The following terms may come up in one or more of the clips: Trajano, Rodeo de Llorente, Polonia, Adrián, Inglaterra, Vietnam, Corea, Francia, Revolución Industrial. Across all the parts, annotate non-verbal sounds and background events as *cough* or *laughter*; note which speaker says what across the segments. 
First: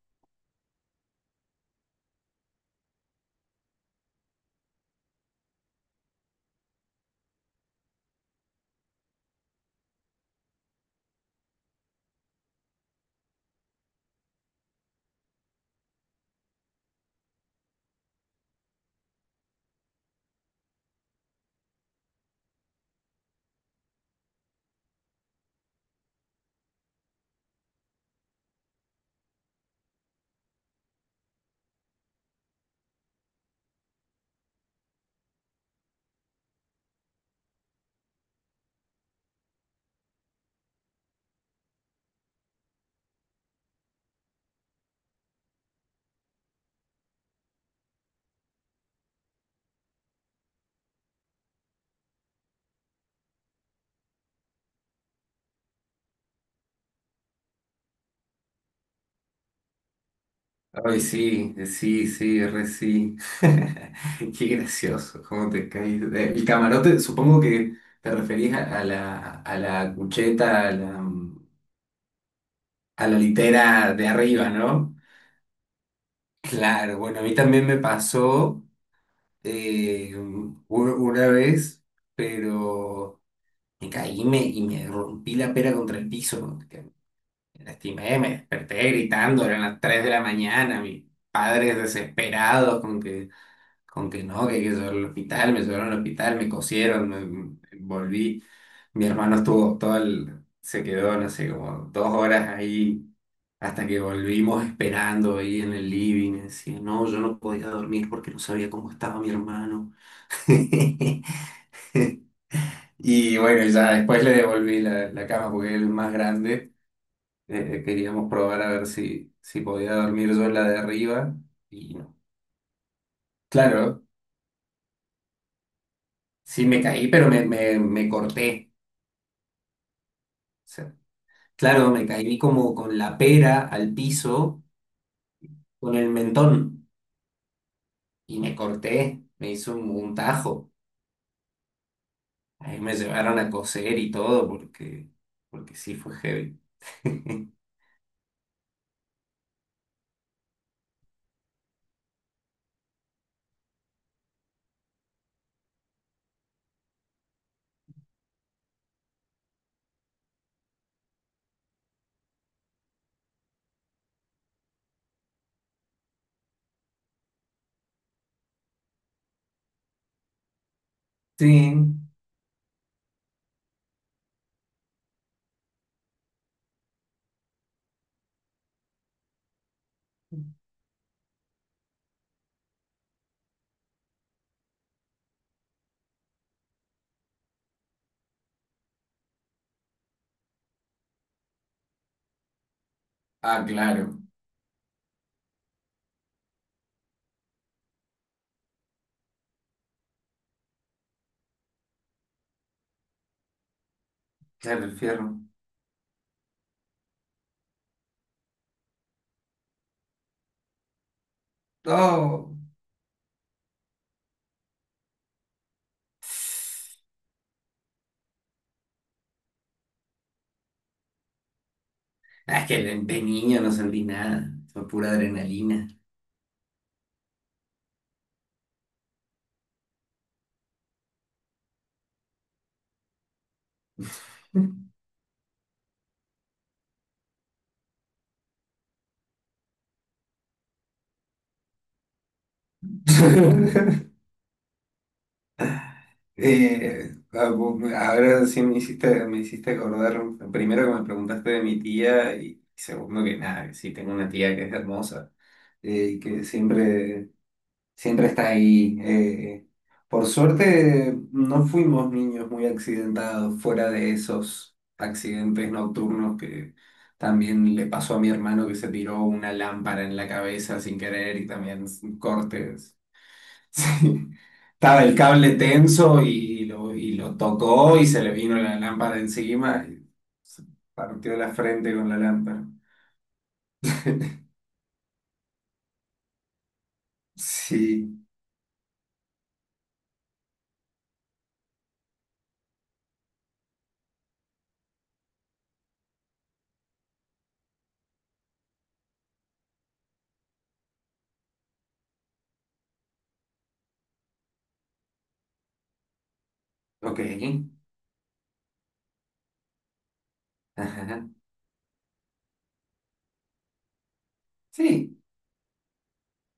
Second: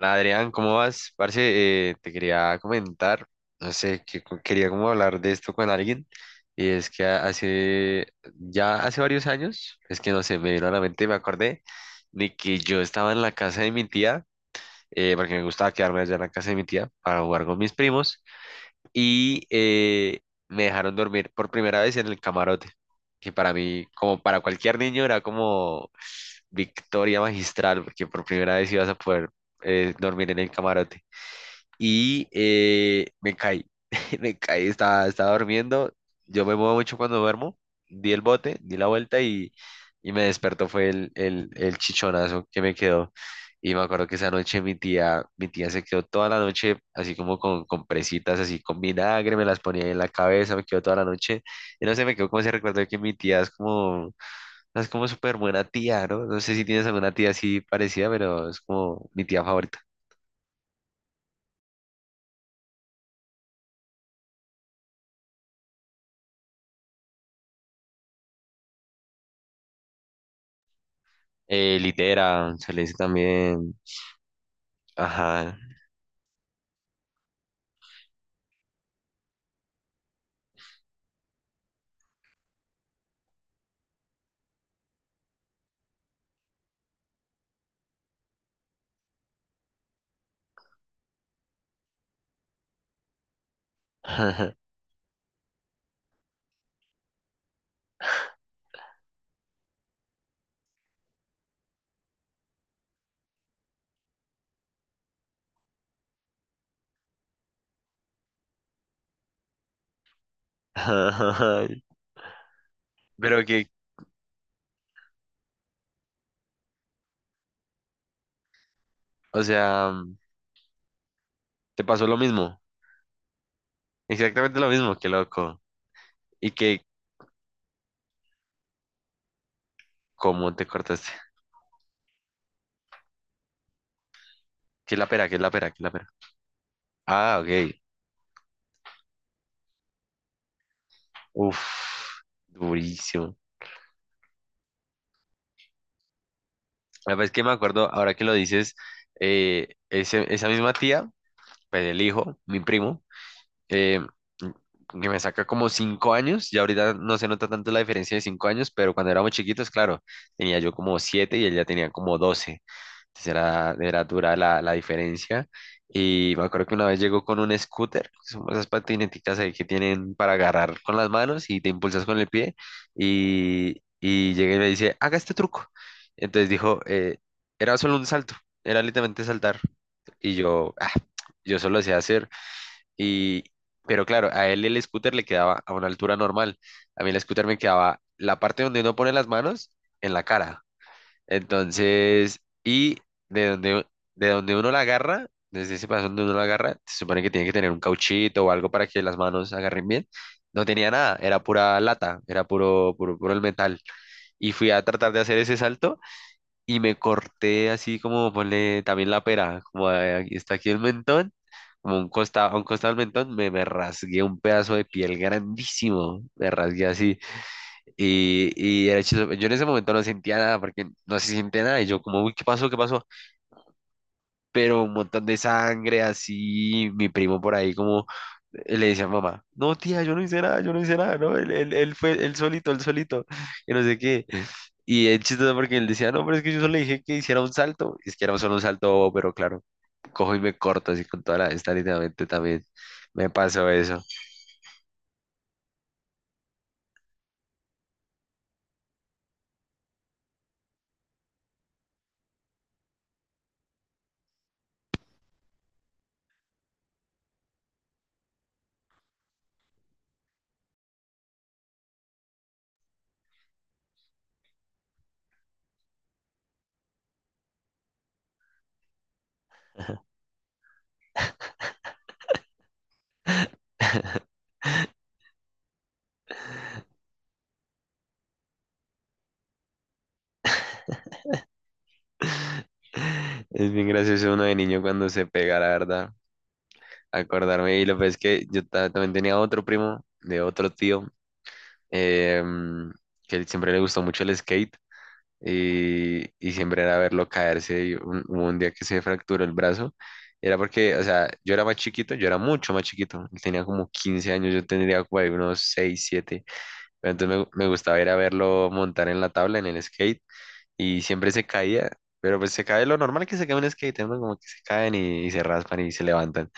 Speaker 1: Hola Adrián, ¿cómo vas? Parce, te quería comentar, no sé, que quería como hablar de esto con alguien, y es que hace, ya hace varios años, es que no sé, me vino a la mente, me acordé de que yo estaba en la casa de mi tía, porque me gustaba quedarme allá en la casa de mi tía para jugar con mis primos, y me dejaron dormir por primera vez en el camarote, que para mí, como para cualquier niño, era como victoria magistral, porque por primera vez ibas a poder dormir en el camarote y me caí, *laughs* me caí, estaba durmiendo, yo me muevo mucho cuando duermo, di el bote, di la vuelta y me despertó, fue el chichonazo que me quedó. Y me acuerdo que esa noche mi tía se quedó toda la noche así como con presitas, así con vinagre, me las ponía en la cabeza, me quedó toda la noche. Y no sé, me quedó como ese recuerdo de que mi tía es como súper buena tía, ¿no? No sé si tienes alguna tía así parecida, pero es como mi tía favorita.
Speaker 2: Ay, sí, sí, sí, re sí. *laughs* Qué gracioso, cómo te caes. El camarote, supongo que te referís a la cucheta,
Speaker 1: Litera, se le dice
Speaker 2: a la
Speaker 1: también.
Speaker 2: litera de arriba, ¿no?
Speaker 1: Ajá.
Speaker 2: Claro, bueno, a mí también me pasó una vez, pero me caí y y me rompí la pera contra el piso. Que Me lastimé, me desperté gritando, eran las 3 de la mañana, mis padres desesperados con que no,
Speaker 1: *laughs*
Speaker 2: que hay que llevarlo al hospital, me llevaron al hospital, me cosieron, volví. Mi hermano estuvo se quedó, no sé, como 2 horas ahí, hasta que volvimos esperando ahí en el living. Decía, no, yo no podía dormir porque no sabía cómo estaba mi hermano. *laughs* Y
Speaker 1: Pero
Speaker 2: bueno,
Speaker 1: que,
Speaker 2: ya después le devolví la cama porque él es más grande. Queríamos probar a ver
Speaker 1: o
Speaker 2: si
Speaker 1: sea,
Speaker 2: podía dormir yo en la de arriba.
Speaker 1: te
Speaker 2: Y
Speaker 1: pasó
Speaker 2: no.
Speaker 1: lo mismo.
Speaker 2: Claro,
Speaker 1: Exactamente lo mismo, qué loco. Y
Speaker 2: sí
Speaker 1: que,
Speaker 2: me caí, pero me corté.
Speaker 1: ¿cómo te cortaste?
Speaker 2: Claro, me caí como con la pera al piso,
Speaker 1: ¿Qué es la pera? ¿Qué es la pera? ¿Qué es la
Speaker 2: con
Speaker 1: pera?
Speaker 2: el mentón,
Speaker 1: Ah, ok.
Speaker 2: y me corté, me hizo un tajo.
Speaker 1: Uf,
Speaker 2: Ahí me
Speaker 1: durísimo.
Speaker 2: llevaron a coser y todo, porque, porque sí fue heavy.
Speaker 1: La vez que me
Speaker 2: *laughs*
Speaker 1: acuerdo, ahora que lo dices, esa misma tía, pues el hijo, mi primo. eh, que me saca como 5 años, y ahorita no se nota tanto la diferencia de 5 años, pero cuando éramos chiquitos, claro, tenía yo como siete y él ya tenía como 12, entonces era dura la diferencia. Y me acuerdo que una vez llegó con un scooter, que son esas patineticas ahí que tienen para agarrar con las manos y te
Speaker 2: Sí.
Speaker 1: impulsas con el pie, y llegué y me dice, haga este truco. Entonces dijo, era solo un salto, era literalmente saltar. Y yo, ah, yo solo sé hacer y, pero claro, a él el scooter le quedaba a una altura normal. A mí el scooter me quedaba la parte donde uno pone las manos en la cara. Entonces, y de
Speaker 2: Ah,
Speaker 1: donde,
Speaker 2: claro.
Speaker 1: de donde uno la agarra, desde ese paso donde uno la agarra, se supone que tiene que tener un cauchito o algo para que las manos agarren bien. No tenía nada, era pura lata, era puro, puro, puro el metal. Y fui a
Speaker 2: Claro, el
Speaker 1: tratar de
Speaker 2: fierro.
Speaker 1: hacer ese salto y me corté así como ponle también la pera, como aquí está aquí el mentón, como un costado, a
Speaker 2: Oh.
Speaker 1: un costado del mentón, me rasgué un pedazo de piel grandísimo, me rasgué así. Y era chistoso, yo en ese momento no sentía nada porque no se siente nada y yo como, uy, ¿qué
Speaker 2: Ah, es
Speaker 1: pasó? ¿Qué
Speaker 2: que
Speaker 1: pasó?
Speaker 2: de niño no sentí nada.
Speaker 1: Pero
Speaker 2: Fue
Speaker 1: un
Speaker 2: pura
Speaker 1: montón de
Speaker 2: adrenalina.
Speaker 1: sangre así, mi primo por ahí como le decía a mamá, no tía, yo no hice nada, yo no hice nada, no, él fue él solito, *laughs* que no sé qué. Y es chistoso porque él decía, no, pero es que yo solo le dije que hiciera un salto, es que era solo un salto bobo, pero claro, cojo y me corto así con toda la esta literalmente también. Me pasó eso.
Speaker 2: *laughs* Ahora sí me hiciste acordar, primero que me preguntaste de mi tía y segundo que nada, que sí tengo una tía que es hermosa, y que siempre, siempre está ahí. Por suerte no fuimos niños muy accidentados, fuera de esos accidentes nocturnos que también le pasó a mi hermano, que se tiró una lámpara en la cabeza sin querer y también cortes. *laughs* Sí. Estaba el cable tenso y y lo tocó y se le vino la lámpara encima y se partió la frente con la lámpara.
Speaker 1: *laughs* Es bien gracioso uno
Speaker 2: *laughs*
Speaker 1: de niño cuando se pega, la verdad. Acordarme, y lo que es
Speaker 2: Sí,
Speaker 1: que yo también tenía otro primo de otro tío em, que él siempre le gustó mucho el skate y siempre era verlo caerse. Hubo un día que se fracturó el brazo, era porque, o sea, yo era más chiquito, yo era mucho más chiquito, él tenía como 15 años, yo tendría por ahí unos 6 siete, pero
Speaker 2: ok.
Speaker 1: entonces me gustaba ir a verlo montar en la tabla, en el skate, y
Speaker 2: Ajá.
Speaker 1: siempre se caía. Pero pues se cae lo normal que se cae un skate, ¿no? Como que se caen
Speaker 2: Sí.
Speaker 1: y se raspan y se levantan.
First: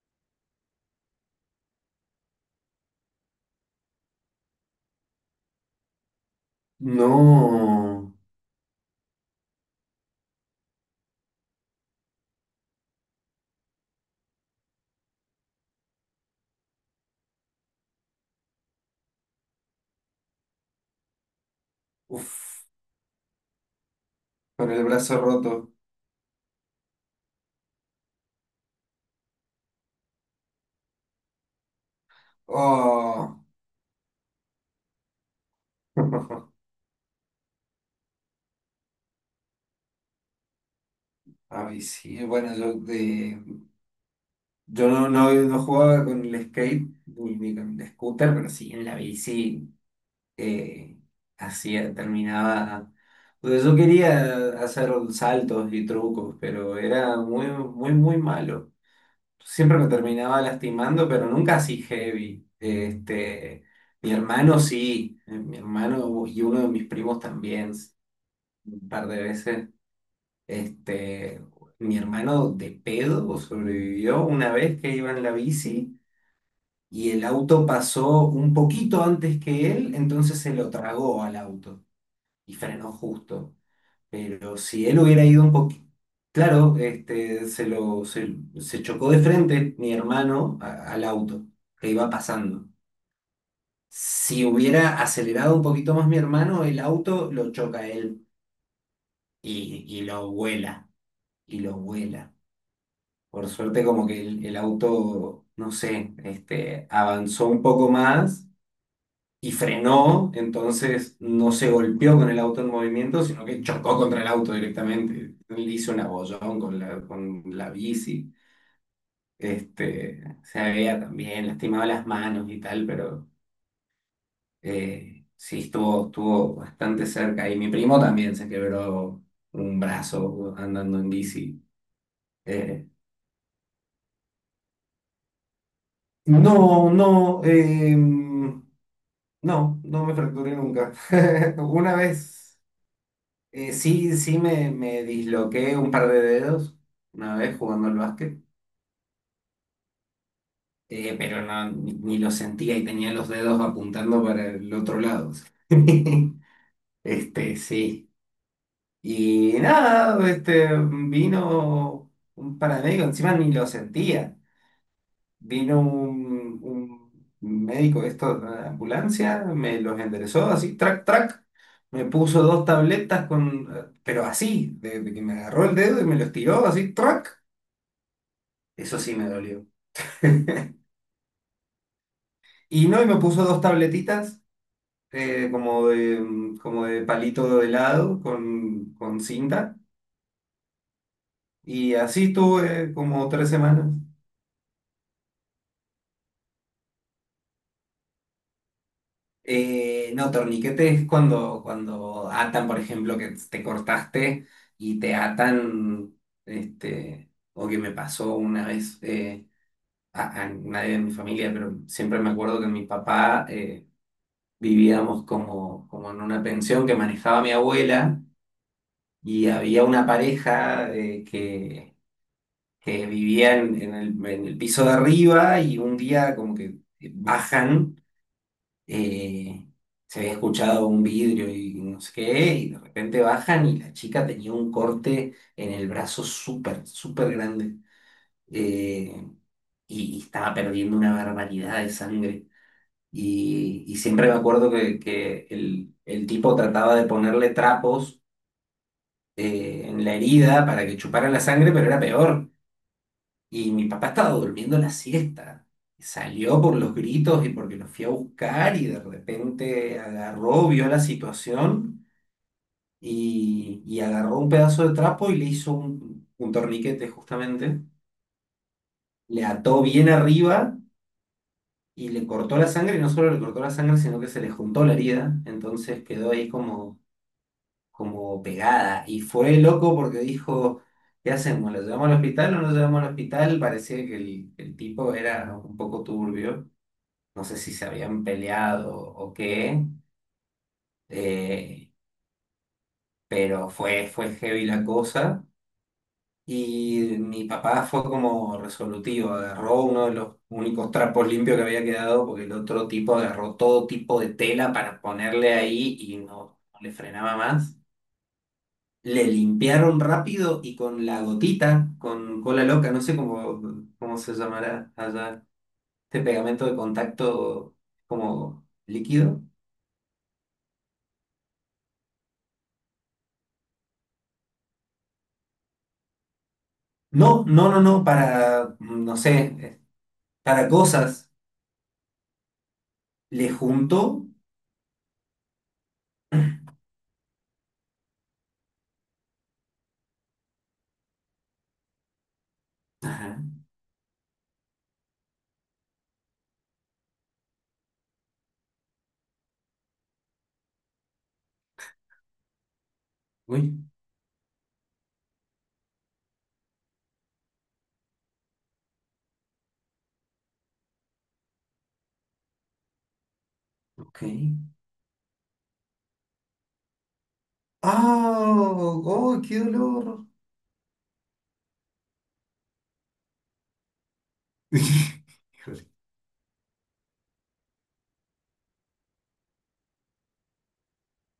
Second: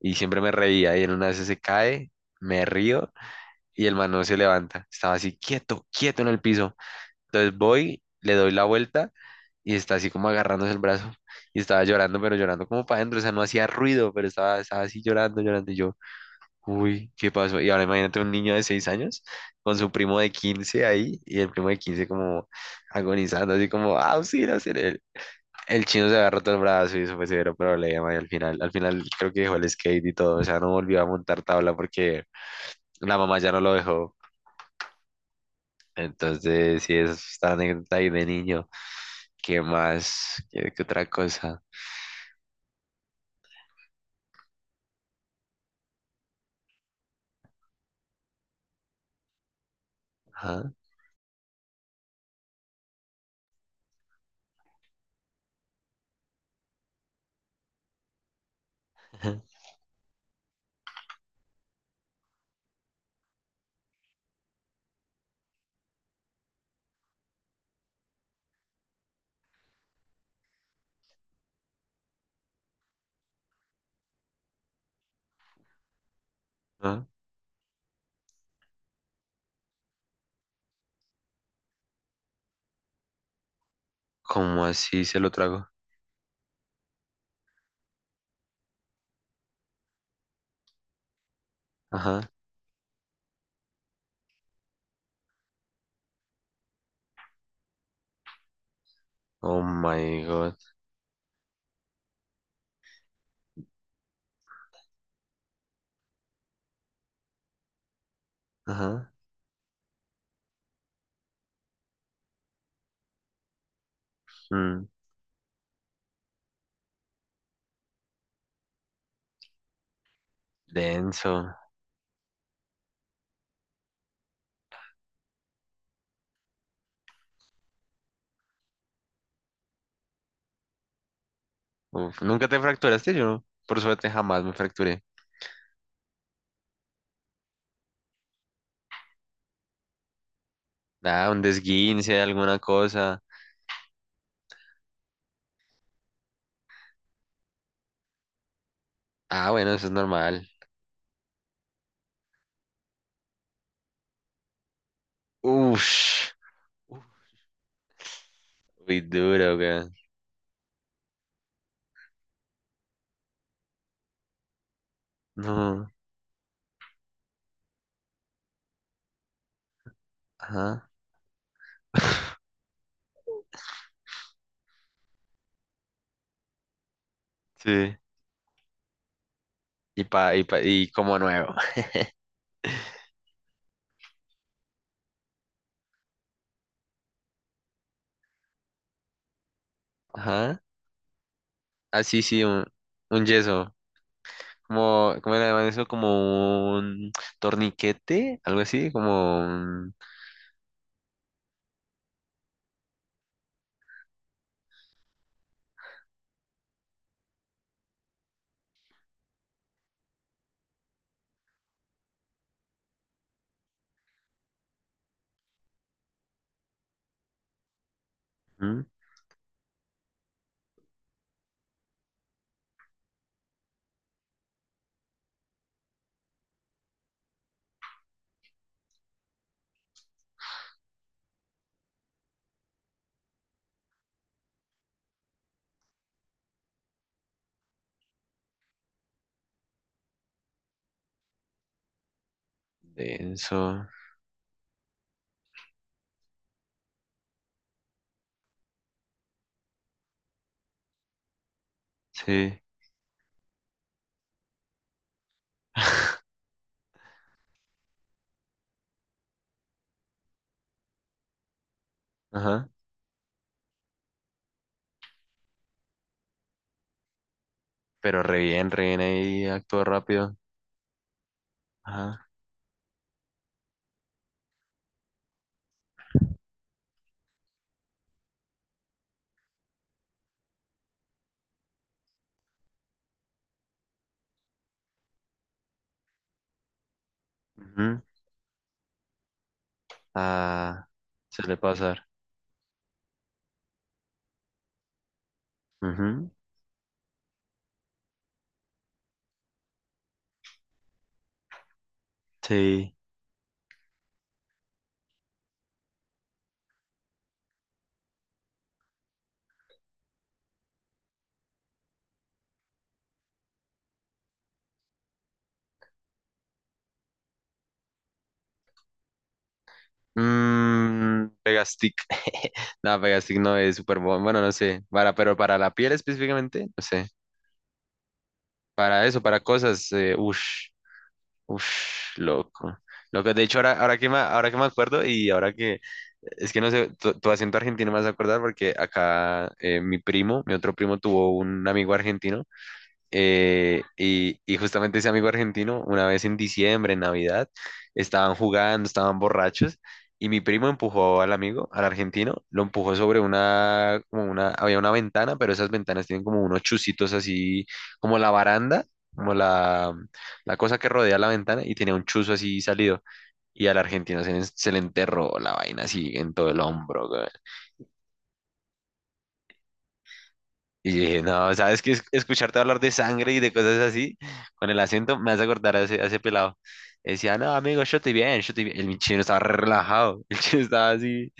Speaker 1: Y siempre me reía y en una vez se cae, me río y el man no se levanta. Estaba así quieto, quieto en el piso. Entonces voy,
Speaker 2: No.
Speaker 1: le doy la vuelta y está así como agarrándose el brazo y estaba llorando, pero llorando como para adentro. O sea, no hacía ruido, pero estaba así llorando, llorando. Y yo, uy, ¿qué pasó? Y ahora imagínate un niño de 6 años con su primo de 15 ahí y el primo de 15 como
Speaker 2: Uf,
Speaker 1: agonizando, así como, ah sí auxilio,
Speaker 2: con el
Speaker 1: auxilio.
Speaker 2: brazo roto.
Speaker 1: El chino se había roto el brazo y eso fue severo problema. Y al final creo que dejó el skate y todo. O sea, no volvió a montar tabla porque la mamá
Speaker 2: Oh.
Speaker 1: ya no lo dejó.
Speaker 2: *laughs*
Speaker 1: Entonces, sí, es esta anécdota ahí de niño. ¿Qué más? ¿Qué otra cosa?
Speaker 2: Ay, sí. Bueno, yo no jugaba con el skate ni ni con el scooter, pero sí en la bici.
Speaker 1: Ajá,
Speaker 2: eh, Hacía, terminaba. Porque yo quería hacer saltos y trucos, pero era muy, muy, muy malo.
Speaker 1: ajá,
Speaker 2: Siempre me terminaba lastimando, pero nunca así heavy. Este, mi hermano sí, mi hermano y uno de mis primos también, un par de veces. Este, mi hermano de pedo sobrevivió una vez que iba en la bici
Speaker 1: ajá.
Speaker 2: y el auto pasó un poquito antes que él, entonces se lo tragó al auto y frenó justo. Pero
Speaker 1: ¿Cómo
Speaker 2: si él
Speaker 1: así se
Speaker 2: hubiera
Speaker 1: lo
Speaker 2: ido un
Speaker 1: trago?
Speaker 2: poquito, claro, este, se chocó de frente mi hermano al auto que iba
Speaker 1: Ajá.
Speaker 2: pasando. Si hubiera acelerado un poquito más mi hermano, el auto lo choca a él
Speaker 1: Oh
Speaker 2: y
Speaker 1: my
Speaker 2: lo
Speaker 1: God.
Speaker 2: vuela, y lo vuela. Por suerte como que el auto, no sé, este, avanzó un poco más
Speaker 1: Ajá.
Speaker 2: y frenó, entonces no se golpeó con el auto en movimiento, sino que chocó contra el auto
Speaker 1: Mm,
Speaker 2: directamente. Le hizo un abollón con con la bici. Este, se había también
Speaker 1: denso.
Speaker 2: lastimado las manos y tal, pero sí estuvo, estuvo bastante cerca. Y mi primo también se quebró un brazo andando en bici.
Speaker 1: Uf, ¿nunca te
Speaker 2: Eh,
Speaker 1: fracturaste? Yo, por suerte, jamás me fracturé.
Speaker 2: no, no, em, no me fracturé nunca.
Speaker 1: Ah, un
Speaker 2: *laughs* Una
Speaker 1: desguince, alguna
Speaker 2: vez.
Speaker 1: cosa.
Speaker 2: Sí, me disloqué un par de dedos una vez jugando al básquet,
Speaker 1: Ah, bueno, eso es normal.
Speaker 2: pero no, ni lo sentía y tenía los dedos apuntando para el otro lado.
Speaker 1: Ush.
Speaker 2: *laughs*
Speaker 1: Uf,
Speaker 2: Este, sí.
Speaker 1: muy
Speaker 2: Y
Speaker 1: duro, weón.
Speaker 2: nada, este, vino un paramédico, encima ni lo sentía. Vino
Speaker 1: No.
Speaker 2: un, un médico esto de la ambulancia, me los enderezó así,
Speaker 1: Ajá.
Speaker 2: track, track. Me puso dos tabletas con, pero así, de que me agarró el dedo y me los tiró así, track.
Speaker 1: Sí.
Speaker 2: Eso sí me dolió.
Speaker 1: Y pa, y pa,
Speaker 2: *laughs*
Speaker 1: y como nuevo.
Speaker 2: Y no, y me puso dos tabletitas, como de palito de helado con cinta.
Speaker 1: Ajá.
Speaker 2: Y
Speaker 1: Así
Speaker 2: así
Speaker 1: sí, sí,
Speaker 2: tuve
Speaker 1: un
Speaker 2: como tres
Speaker 1: yeso.
Speaker 2: semanas.
Speaker 1: Como, como era eso? Como un torniquete, algo así, como un...
Speaker 2: No, torniquete es cuando, cuando atan, por ejemplo, que te cortaste y te atan, este, o que me pasó una vez, a nadie de mi familia, pero siempre me acuerdo que mi papá, vivíamos como, como en una pensión que manejaba mi abuela
Speaker 1: ¿Mm?
Speaker 2: y había una pareja, que vivía en el piso de arriba y un día como que bajan, eh, se había escuchado un vidrio y no sé qué, y de repente bajan y la chica tenía un corte en el brazo súper, súper grande, eh, y estaba perdiendo una barbaridad de sangre.
Speaker 1: Denso,
Speaker 2: Y siempre me acuerdo que el tipo trataba de ponerle trapos, en la herida para que chupara la sangre, pero era peor.
Speaker 1: sí.
Speaker 2: Y mi papá estaba durmiendo la siesta. Y
Speaker 1: *laughs*
Speaker 2: salió por los gritos y porque lo fui a buscar y de repente agarró, vio la situación
Speaker 1: Ajá.
Speaker 2: y agarró un pedazo de trapo y le hizo un torniquete justamente.
Speaker 1: Pero re bien
Speaker 2: Le
Speaker 1: ahí,
Speaker 2: ató
Speaker 1: actúa
Speaker 2: bien
Speaker 1: rápido.
Speaker 2: arriba y le
Speaker 1: Ajá.
Speaker 2: cortó la sangre, y no solo le cortó la sangre, sino que se le juntó la herida. Entonces quedó ahí como, como pegada. Y fue loco porque dijo... ¿Qué hacemos? ¿Lo llevamos al hospital o no lo llevamos al hospital? Parecía que el tipo era un poco turbio. No sé si se
Speaker 1: Ujú,
Speaker 2: habían peleado o qué,
Speaker 1: ah, suele
Speaker 2: eh,
Speaker 1: pasar.
Speaker 2: pero fue, fue heavy la cosa.
Speaker 1: Ujú,
Speaker 2: Y mi papá fue como resolutivo, agarró uno de los únicos trapos limpios que había quedado, porque el otro
Speaker 1: sí.
Speaker 2: tipo agarró todo tipo de tela para ponerle ahí y no, no le frenaba más. Le limpiaron rápido y con la gotita, con cola loca, no sé cómo, cómo se llamará allá, este pegamento de contacto como líquido.
Speaker 1: Mm, Pegastick. *laughs* No, Pegastick no es súper bueno. Bueno, no sé. Para, pero para la piel específicamente, no sé.
Speaker 2: No, no, no, no, para,
Speaker 1: Para
Speaker 2: no
Speaker 1: eso, para
Speaker 2: sé,
Speaker 1: cosas,
Speaker 2: para
Speaker 1: ush.
Speaker 2: cosas.
Speaker 1: Uf, loco. Loco, de
Speaker 2: Le
Speaker 1: hecho, ahora, ahora
Speaker 2: junto.
Speaker 1: que me, ahora que me acuerdo es que no sé, tu acento argentino me vas a acordar porque acá mi primo, mi otro primo tuvo un amigo argentino,
Speaker 2: Ajá.
Speaker 1: y justamente ese amigo argentino, una vez en diciembre, en Navidad, estaban jugando, estaban borrachos, y mi primo empujó al amigo, al argentino, lo empujó sobre
Speaker 2: Uy,
Speaker 1: una, como una, había una ventana, pero esas ventanas tienen como unos chusitos así, como la baranda, como la cosa que rodea la ventana, y tenía un chuzo así salido, y al
Speaker 2: ok.
Speaker 1: argentino se, se le enterró la vaina así en todo el hombro, güey.
Speaker 2: ¡Ah! ¡Oh, qué dolor!
Speaker 1: Y dije, no, ¿sabes qué? Escucharte hablar de sangre y de cosas así, con el acento, me hace
Speaker 2: *laughs*
Speaker 1: acordar a
Speaker 2: Híjole.
Speaker 1: ese, a ese pelado. Decía, no, amigo, yo estoy bien, yo estoy bien. El chino estaba re relajado, *laughs* el chino estaba así,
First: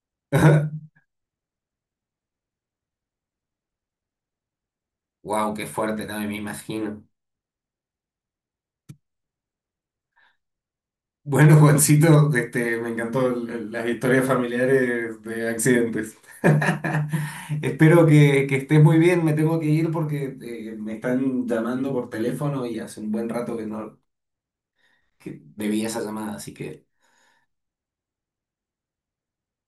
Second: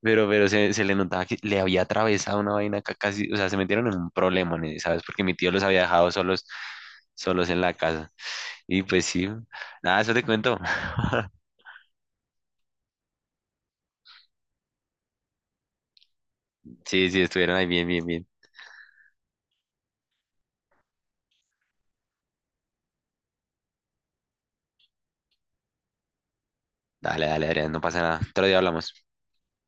Speaker 1: pero
Speaker 2: Ajá.
Speaker 1: se le notaba que le había atravesado una vaina acá casi, o sea, se metieron en un problema, ¿no? ¿Sabes? Porque mi tío
Speaker 2: Wow, *laughs*
Speaker 1: los
Speaker 2: qué
Speaker 1: había
Speaker 2: fuerte,
Speaker 1: dejado
Speaker 2: también me
Speaker 1: solos,
Speaker 2: imagino.
Speaker 1: solos en la casa. Y pues sí, nada, eso te cuento. *laughs*
Speaker 2: Bueno, Juancito, este, me encantó las historias familiares de accidentes.
Speaker 1: Sí, sí, estuvieron
Speaker 2: *laughs*
Speaker 1: ahí bien, bien,
Speaker 2: Espero
Speaker 1: bien.
Speaker 2: que estés muy bien. Me tengo que ir porque, me están llamando por teléfono y hace un buen rato que no que debía esa llamada, así que.
Speaker 1: Dale, dale, Adrián, no pasa nada. Otro día hablamos.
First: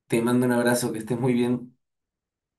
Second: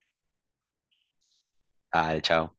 Speaker 2: Te mando un abrazo, que estés muy bien.
Speaker 1: Dale, chao.